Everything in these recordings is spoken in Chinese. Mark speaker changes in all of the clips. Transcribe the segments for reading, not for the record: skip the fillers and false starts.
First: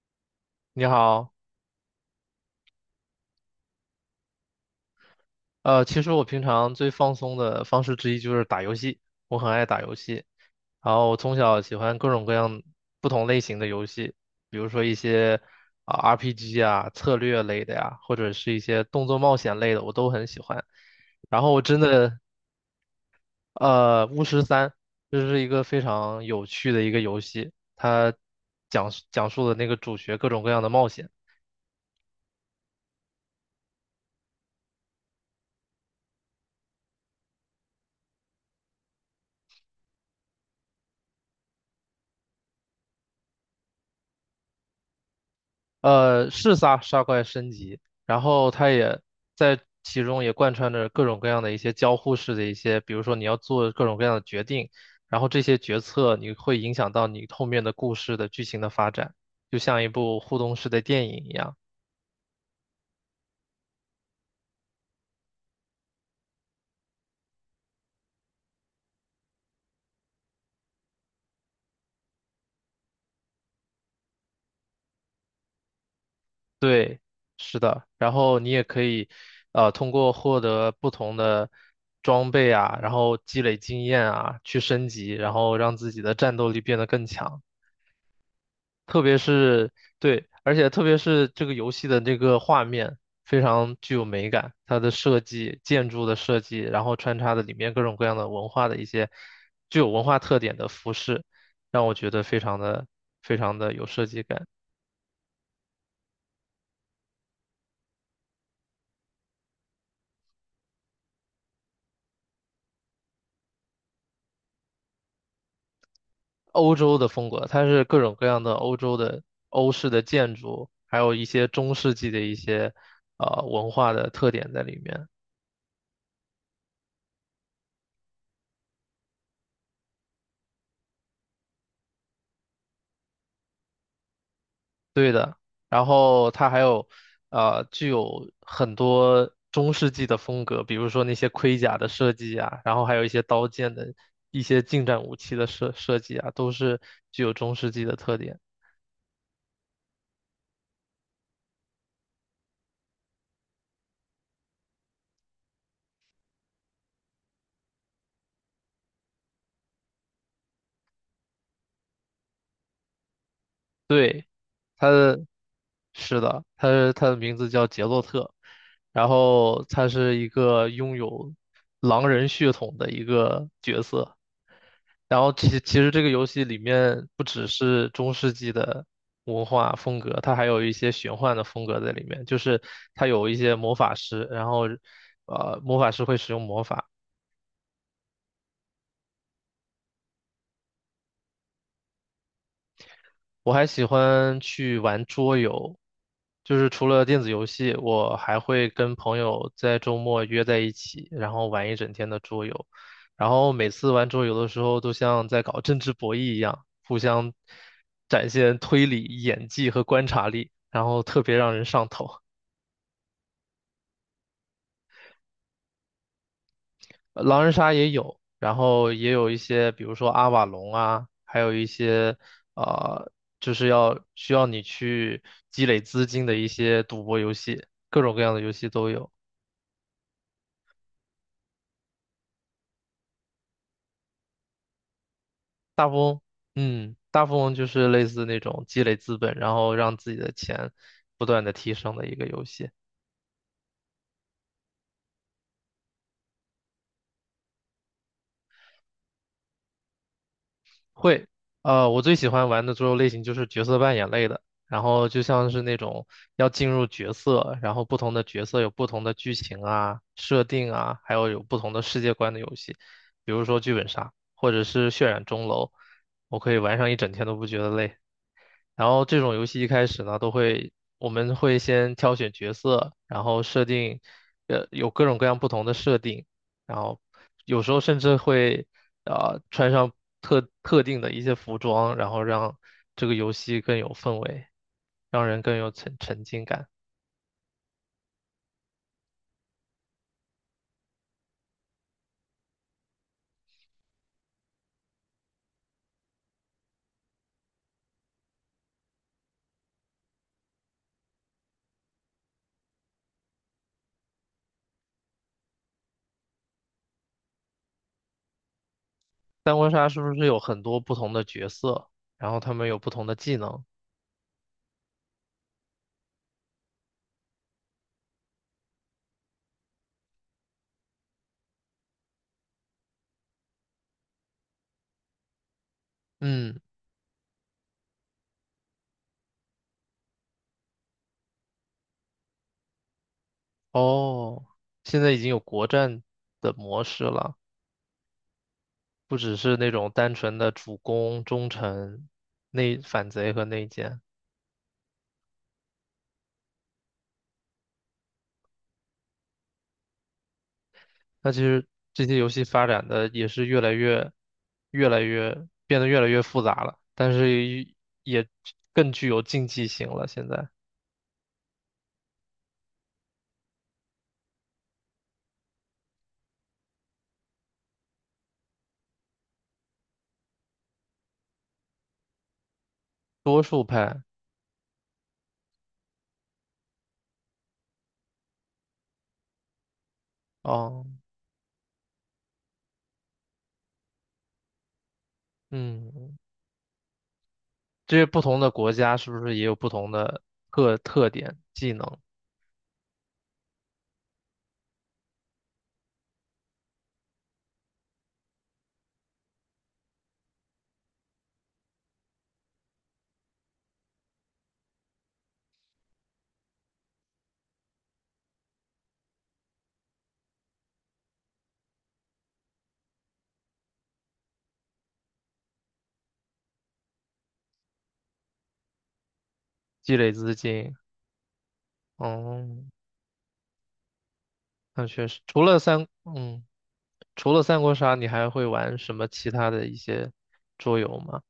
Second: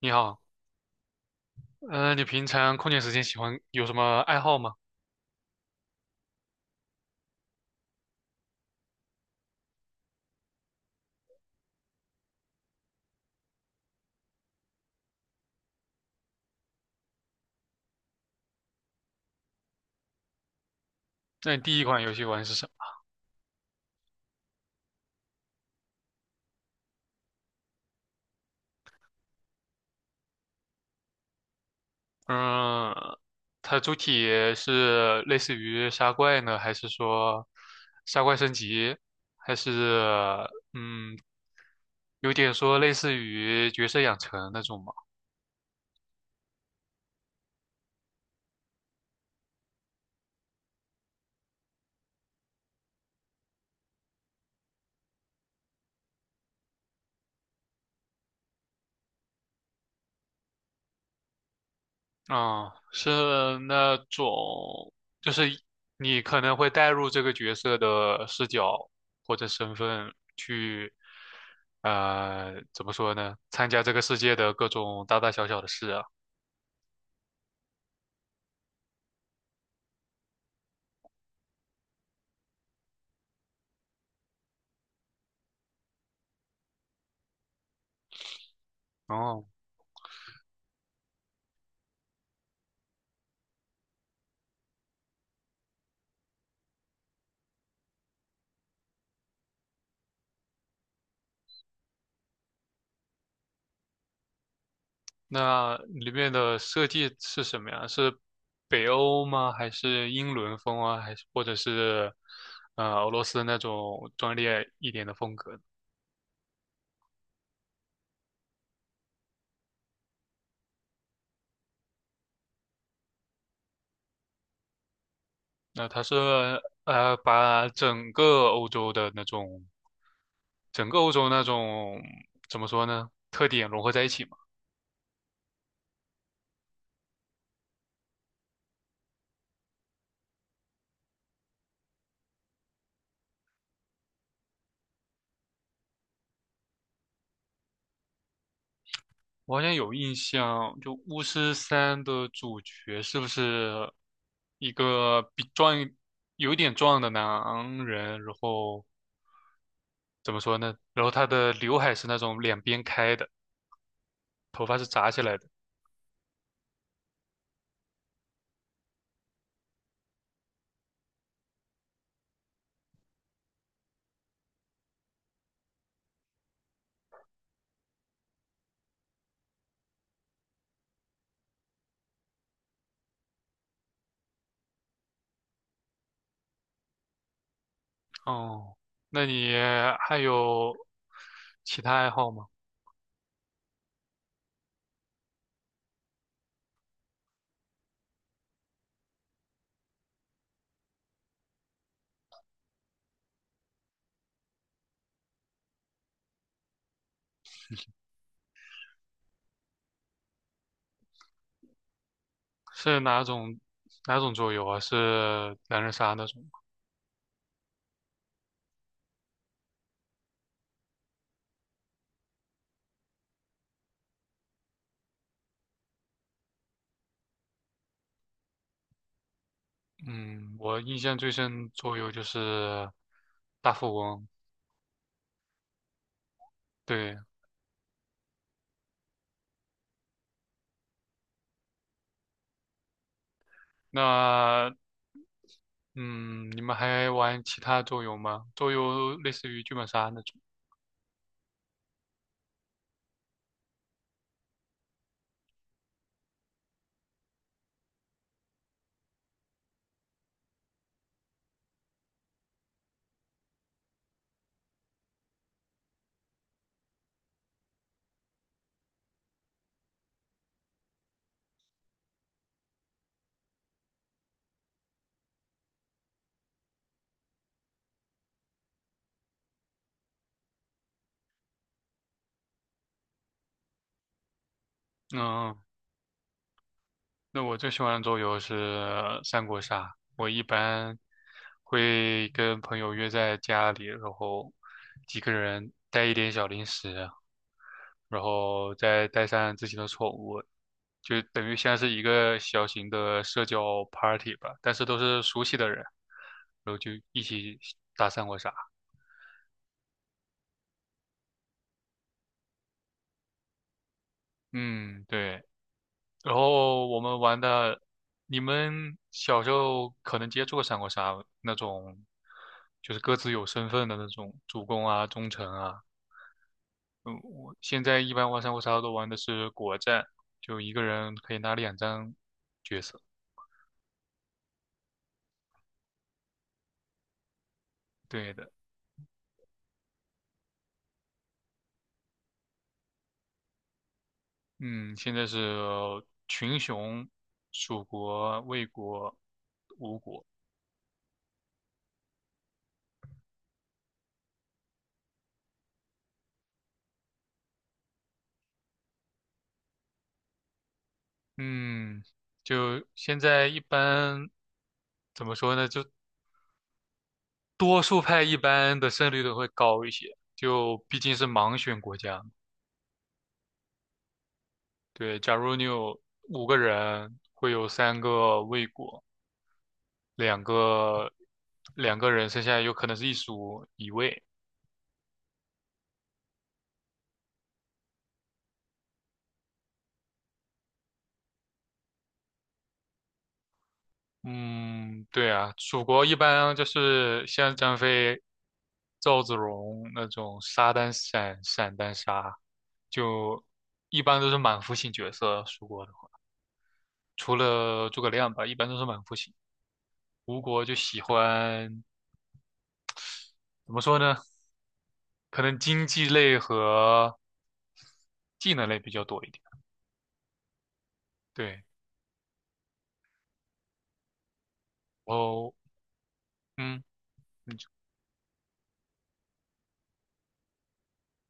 Speaker 1: 你好。
Speaker 2: 你好，
Speaker 1: 你平常空闲时间喜欢有什么爱好吗？
Speaker 2: 其实我平常最放松的方式之一就是打游戏，我很爱打游戏，然后我从小喜欢各种各样不同类型的游戏，比如说一些啊、RPG 啊、策略类的呀，或者是一些动作冒险类的，我都很喜欢。然后
Speaker 1: 那
Speaker 2: 我
Speaker 1: 你第
Speaker 2: 真
Speaker 1: 一款游
Speaker 2: 的，
Speaker 1: 戏玩是什么？
Speaker 2: 《巫师三》这是一个非常有趣的一个游戏，它讲述的那个主角各种各样的冒险。
Speaker 1: 嗯，它主体是类似于杀怪呢，还是说杀怪升级，还是嗯，有点说类似于角色养成那种吗？
Speaker 2: 是杀怪升级，然后它也在其中也贯穿着各种各样的一些交互式的一些，比如说你要做各种各样的决定，然后这些决策你会影响到你后面的故事的剧情的发展，就像一部互动式的电影一样。
Speaker 1: 啊，是那种，就是你可能会带入这个角色的视角或者身份去，怎么说呢？参加这个世界的各种大大小小的事啊。
Speaker 2: 对，是的，然后你也可以，通过获得不同的装备啊，然后积累经验啊，去升级，然后让自己的战斗力变得更强。特别
Speaker 1: 哦，
Speaker 2: 是对，而且特别是这个游戏的这个画面非常具有美感，它的设计、建筑的设计，然后穿插的里面各种各样的文化的一些具有文化特点的服饰，让我觉得非常的有设计感。
Speaker 1: 那里面的设计是什么呀？是北欧吗？还是英伦风啊？还是或者是俄罗斯那种专业一点的风格？
Speaker 2: 欧洲的风格，它是各种各样的欧洲的欧式的建筑，还有一些中世纪的一些文化的特点在里面。
Speaker 1: 那他是把整个欧洲的那种，整个欧洲那种怎么说呢，特点融合在一起嘛。
Speaker 2: 对的，然后它还有，具有很多中世纪的风格，比如说那些盔甲的设计啊，然后还有一些刀剑的一些近战武器的设计啊，都是具有中世纪的特点。
Speaker 1: 我好像有印象，就《巫师三》的主角是不是一个比壮一有点壮的男人？然后怎么说呢？然后他的刘海是那种两边开的，头发是
Speaker 2: 它
Speaker 1: 扎起
Speaker 2: 的，
Speaker 1: 来的。
Speaker 2: 是的，它的名字叫杰洛特，然后它是一个拥有狼人血统的一个角色。然后其实这个游戏里面不只是中世纪的文化风格，它还有一些玄幻的风格在里面。就是它有一些魔法师，然后魔法师会使用魔法，
Speaker 1: 哦，那你还有其他爱好吗？
Speaker 2: 我还喜欢去玩桌游，就是除了电子游戏，我还会跟朋友在周末约在一起，然后玩一整天的桌游。然后每次玩桌游的时候，都像在搞政治博弈一样，互相展现推理、演技和观察力，然后特别让人上头。
Speaker 1: 是哪种桌游啊？是狼人杀那种吗？
Speaker 2: 狼人杀也有，然后也有一些，比如说阿瓦隆啊，还有一些呃，就是需要你去积累资金的一些赌博游戏，各种各样的游戏都有。
Speaker 1: 嗯，我印象最深桌游就是大富翁。
Speaker 2: 大富翁，嗯，
Speaker 1: 对，
Speaker 2: 大富翁就是类似那种积累资本，然后让自己的钱不断的提升的一个游戏。
Speaker 1: 那嗯，你们还玩其他桌游吗？桌游类似于剧本杀那种。
Speaker 2: 会，我最喜欢玩的桌游类型就是角色扮演类的，然后就像是那种要进入角色，然后不同的角色有不同的剧情啊、设定啊，还有不同的世界观的游戏，比如说剧本杀或者是渲染钟楼，我可以玩上一整天都不觉得累。然后这种游戏一开始呢，我们会先挑选角色，然后设定，有各种各样不同的设定，然后有时候甚至会，穿上特定的一些服装，然后让这个游戏更有氛围，让人
Speaker 1: 嗯，
Speaker 2: 更有沉浸感。
Speaker 1: 那我最喜欢的桌游是三国杀。我一般会跟朋友约在家里，然后几个人带一点小零食，然后再带上自己的宠物，就等于像是一个小型的社交 party 吧，但是都是熟悉的人，然后就一起打三国杀。
Speaker 2: 三国杀是不是有很多不同的角色，然后他们有不同的技能？
Speaker 1: 嗯，对。然后我们玩的，你们小时候可能接触过三国杀那种，就是各自有身份的那种主公啊、忠臣啊。
Speaker 2: 嗯，
Speaker 1: 嗯，我现在一般玩三国杀都玩的是国战，就一个人可以拿2张角色。
Speaker 2: 哦，现在已经有国战的模式了。
Speaker 1: 对的。
Speaker 2: 不只是那种单纯的主攻、忠臣、内反贼和内奸。
Speaker 1: 嗯，现在是群雄、蜀国、魏国、吴国。
Speaker 2: 那其实这些游戏发展的也是越来越变得越来越复杂了，但是也更具有竞技性了。现在
Speaker 1: 嗯，就现在一般怎么说呢？就多数派一般的胜率都会高一些，就毕竟是盲选国家嘛。
Speaker 2: 多数派，
Speaker 1: 对，假如你有5个人，会有3个魏国，两
Speaker 2: 哦，
Speaker 1: 个两个人，剩下有可能是一蜀一魏。
Speaker 2: 嗯，这些不同的国家是不是也有不同的特点、技能、
Speaker 1: 嗯，对啊，蜀国一般就是像张飞、赵子龙那种杀单闪、闪单杀，就一般都是满腹型角色。蜀国的话，除了诸葛亮吧，一般都是满腹型。吴国就喜欢怎么说呢？可能经济类和技能类比较多一点。
Speaker 2: 积累资金？
Speaker 1: 对，
Speaker 2: 哦，那确
Speaker 1: 然
Speaker 2: 实，除
Speaker 1: 后
Speaker 2: 了三，
Speaker 1: 嗯。
Speaker 2: 除了三国杀，你还会玩什么其他的一些桌游吗？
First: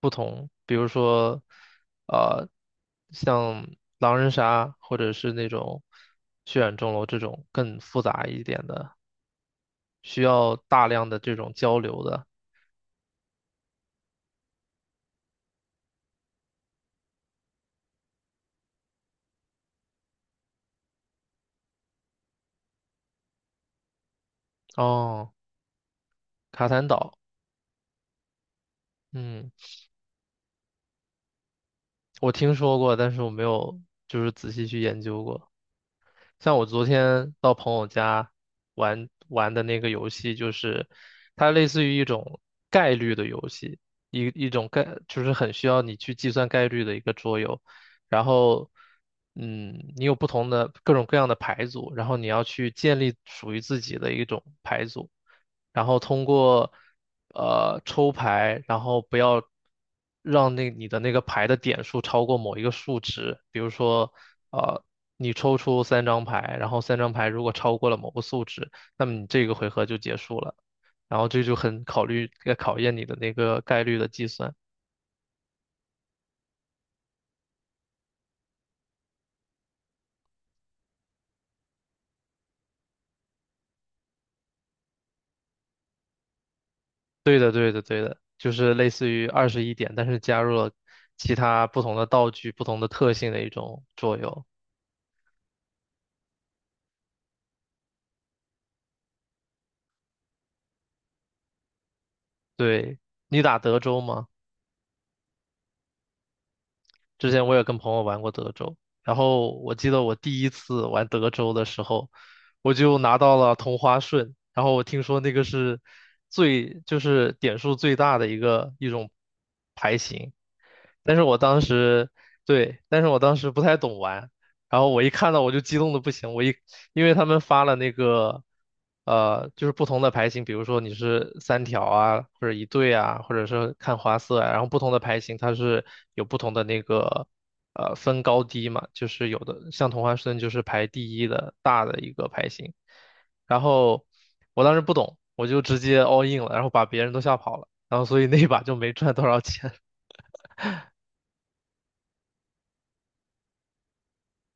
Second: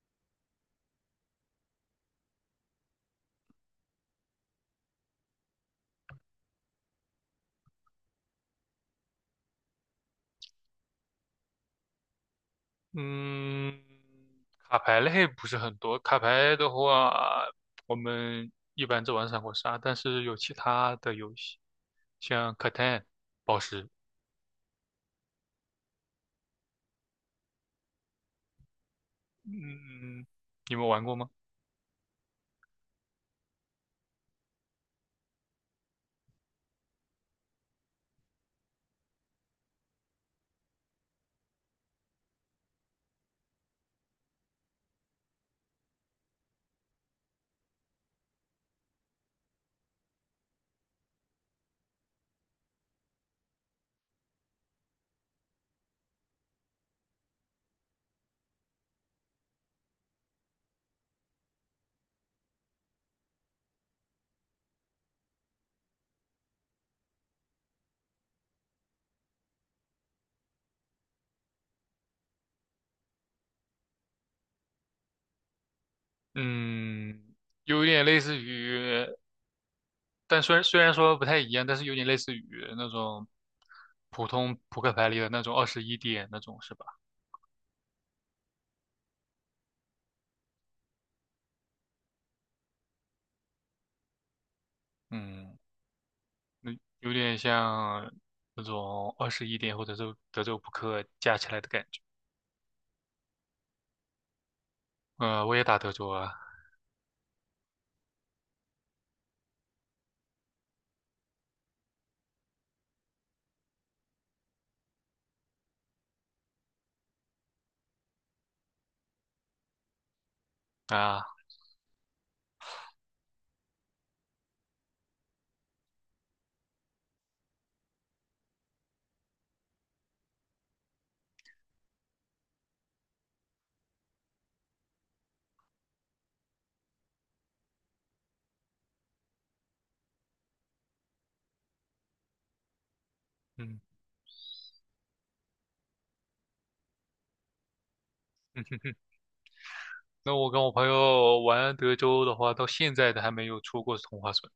Speaker 2: 不同，比如说，呃，像狼人杀，或者是那种血染钟楼这种更复杂一点的，需要大量的这种交流的。
Speaker 1: 嗯，卡牌类不是很多。卡牌的话，我们一般只玩三国杀，但是有其他的游戏，像 Catan、宝石。
Speaker 2: 哦，卡坦岛，嗯，
Speaker 1: 嗯，你们玩过吗？
Speaker 2: 我听说过，但是我没有就是仔细去研究过。像我昨天到朋友家玩的那个游戏，就是它类似于一种概率的游戏，一一种概就是很需要你去计算概率的一个桌游。然后，嗯，你有不同的各种各样的牌组，然后你要去建立属于自己的一种牌组。然后通过抽牌，然后不要让那你的那个牌的点数超过某一个数值，比如说呃你抽出三张牌，然后三张牌如果超过了某个数值，那么你这个回合就结束了，然后这就很考验你的那个概率的计算。
Speaker 1: 嗯，有点类似于，但虽然虽然说不太一样，但是有点类似于那种普通扑克牌里的那种二十一点那种，是吧？
Speaker 2: 对的，对的，对的，就是类似于二十一点，但是加入了其他不同的道具、不同的特性的一种作用。
Speaker 1: 嗯，有点像那种二十一点或者是德州扑克加起来的感觉。
Speaker 2: 对，你打德州吗？
Speaker 1: 我也打德州啊。
Speaker 2: 之前我也跟朋友玩过德州，然后我记得我第一次玩德州的时候，我就拿到了同花顺，然后我听说那个是就是点数最大的一个一种牌型，但是
Speaker 1: 啊，
Speaker 2: 我当时，对，但是我当时不太懂玩，然后我一看到我就激动的不行，因为他们发了那个，就是不同的牌型，比如说你是三条啊，或者一对啊，或者是看花色啊，然后不同的牌型它是有不同的那个，分高低嘛，就是有的像同花顺就是排第一的大的一个牌型，然
Speaker 1: 嗯，
Speaker 2: 后我当时不懂，我就直接 all in 了，然后把别人都吓跑了，然后所以那一把就没 赚多少钱，
Speaker 1: 那我跟我朋友玩德州的话，到现在都还没有出过同花顺。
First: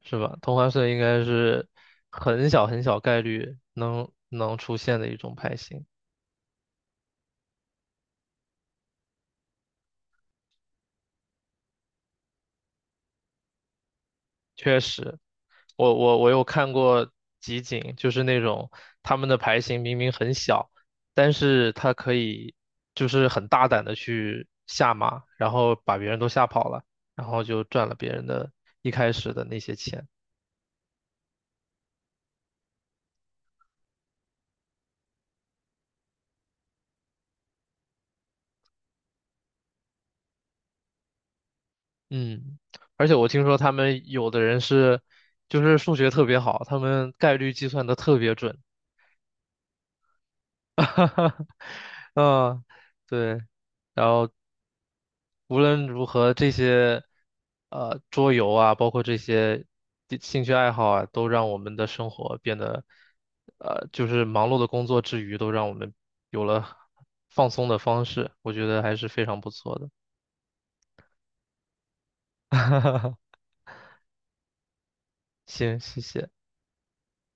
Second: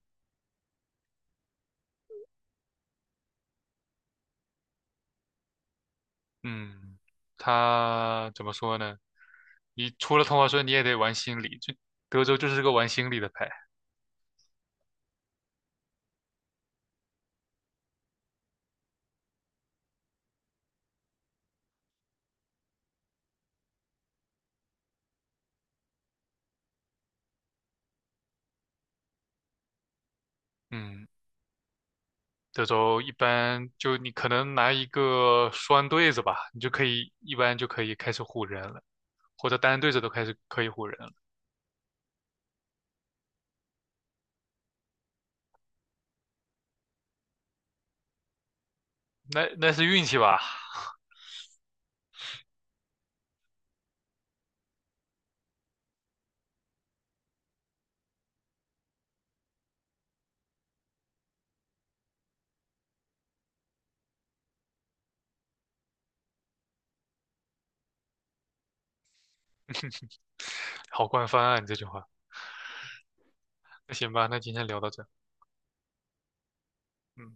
Speaker 2: 是吧？同花顺应该是很小很小概率能出现的一种牌型。
Speaker 1: 嗯，他怎么说呢？你出了同花顺，你也得玩心理，就德州就是个玩心理的牌。
Speaker 2: 确实，我有看过集锦，就是那种他们的牌型明明很小，但是他可以就是很大胆的去下马，然后把别人都吓跑了，然后就赚了别人的一开始的那些钱。
Speaker 1: 嗯，德州一般就你可能拿一个双对子吧，你就可以一般就可以开始唬人了，或者单对子都开始可以唬人了。
Speaker 2: 嗯，而且我听说他们有的人是就是数学特别好，他们概率计算的特别准。
Speaker 1: 那那是运气吧？
Speaker 2: 哈哈，嗯，对。然后无论如何，这些桌游啊，包括这些地兴趣爱好啊，都让我们的生活变得，就是忙碌的工作之余，都让我们有了放松的方式，我觉得还是非常不错的。
Speaker 1: 好官方啊，你这句话。那行吧，那今天聊到这。
Speaker 2: 行，谢谢。
Speaker 1: 嗯。